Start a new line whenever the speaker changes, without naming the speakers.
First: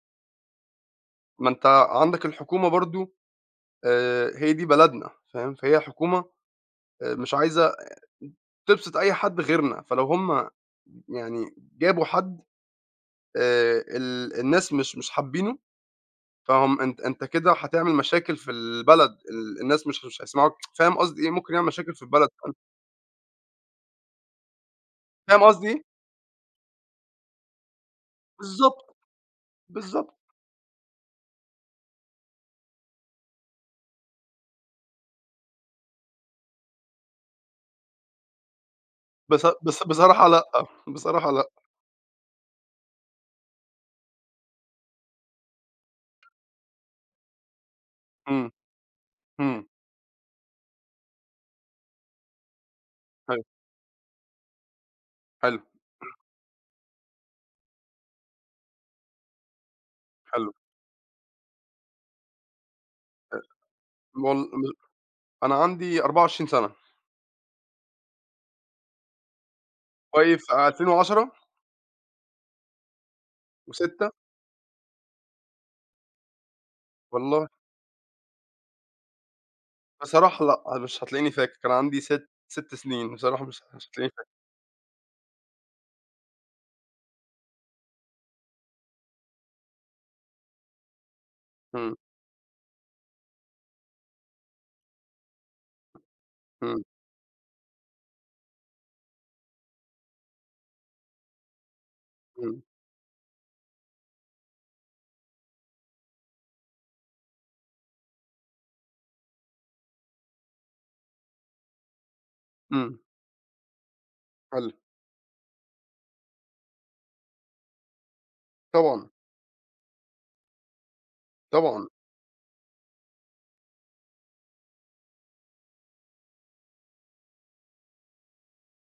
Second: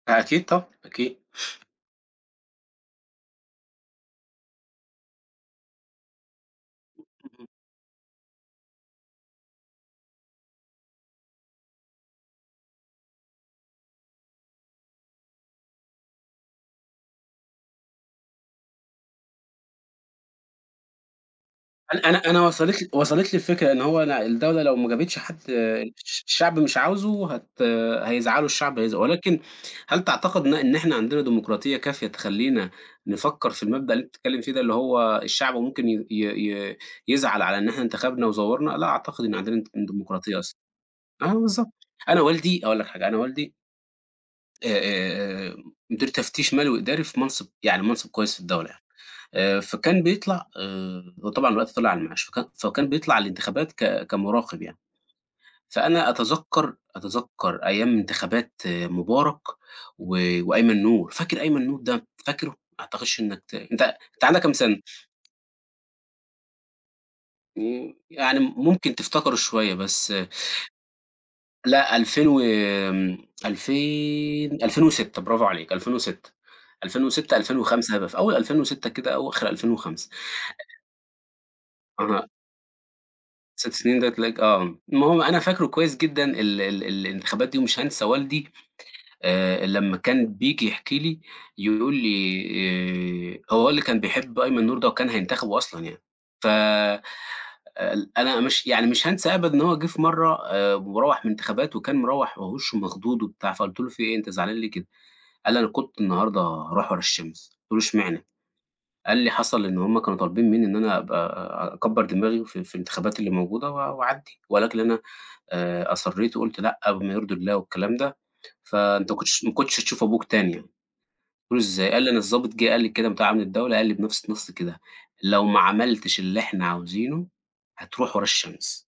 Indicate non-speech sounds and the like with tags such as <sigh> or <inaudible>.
أكيد طبعًا، أكيد.
ما أنت عندك الحكومة برضه آآ هي دي بلدنا فاهم، فهي الحكومة مش
<unintelligible>
عايزة تبسط أي حد غيرنا، فلو هُم يعني جابوا حد آآ ال الناس مش مش حابينّه، فهُم أنت أنت كده هتعمل مشاكل في البلد ال الناس مش مش هيسمعوك <tsk> فاهم قصدي إيه؟ ممكن يعمل مشاكل في
أنا أنا
البلد.
أنا
<unintelligible>
وصلت لي وصلت لي الفكرة إن هو أنا الدولة لو ما جابتش حد
فاهم قصدي إيه؟
الش الشعب مش عاوزه هت هيزعلوا الشعب
بالضبط
هيز ولكن هل
بالضبط.
تعتقد إن إ إن إحنا عندنا ديمقراطية كافية تخلينا نفكّر في المبدأ اللي أنت بتتكلّم فيه ده، اللي هو الشعب ممكن ي ي ي يزعل على إن إحنا انتخبنا وزوّرنا! لأ، أعتقد إن
بص
عندنا <unintelligible>
بص بصراحة
ديمقراطية
لأ،
أصلًا.
بصراحة
آه
لأ.
بالضبط أنا والدي أقول لك حاجة أنا والدي. أ أ أ مدير تفتيش مالي وإداري في منصب يعني منصب كويّس في
إمم.
الدولة يعني، آآ،
إمم.
فكان بيطلع آآ هو طبعًا دلوقتي طلع على المعاش فك فكان بيطلع
حلو.
الانتخابات ك كمراقب يعني.
حلو.
فأنا أتذكر أتذكر أيام انتخابات مبارك و
حلو.
وأيمن نور، فاكر أيمن نور ده؟ فاكره؟ ما أعتقدش
أ
إنك ت أنت أنت عندك
والل
كام
م
سنة؟
أنا عندي 24 سنة.
امم يعني ممكن تفتكره شويّة بس
طيب في 2010؟
لأ 2000 وآمم،
و6؟
ألفين 2006 برافو عليك، 2006، ألفين وستة،
والله.
ألفين وخمسة هيبقي في أوّل 2006 كده أو آخر 2005.
بصراحة لأ مش هتلاقيني فاكر كان عندي
<unintelligible>
ست 6 سنين بصراحة مش
6
مش
سنين ده
هتلاقيني فاكر.
تلاقيك آه المهم أنا فاكره كويّس جدًا ال ال الانتخابات دي ومش هانسى والدي آآ لمّا كان بييجي يحكي لي يقول
إمم.
لي آآ، هو والدي كان بيحب أيمن نور ده، وكان هينتخبه أصلًا يعني ف
إمم.
ل أنا مش يعني مش هانسى أبدَا إن هو جِه في مرّة آآ مروّح من الانتخابات، وكان مروّح وهو
إمم.
وشّه مخضوض وبتاع فقُلت له: "في إيه أنت زعلان ليه كده؟" قال لي: "أنا كنت النهارده هاروح ورا الشمس" قُلت له: "إشمعنى؟" قال لي: "حصل إنّه هُم كانوا طالبين مِنّي إن أنا أبقى أكبّر دماغي في في
إمم.
الانتخابات اللي موجودة و وأعدّي،
حلو.
ولكن أنا آآ أصرّيت وقُلت لأ بما يرضي الله والكلام ده
طبعًا.
فأنت ما كُنتش ما كُنتش هتشوف أبوك تاني يعني" قُلت له:
طبعًا.
"إزاي؟" قال لي: "أنا الظابط جِه قال لي كده بتاع أمن الدولة قال لي بنفْس النَص كده: لو ما عملتش اللي إحنا عاوزينه هتروح ورا الشمس."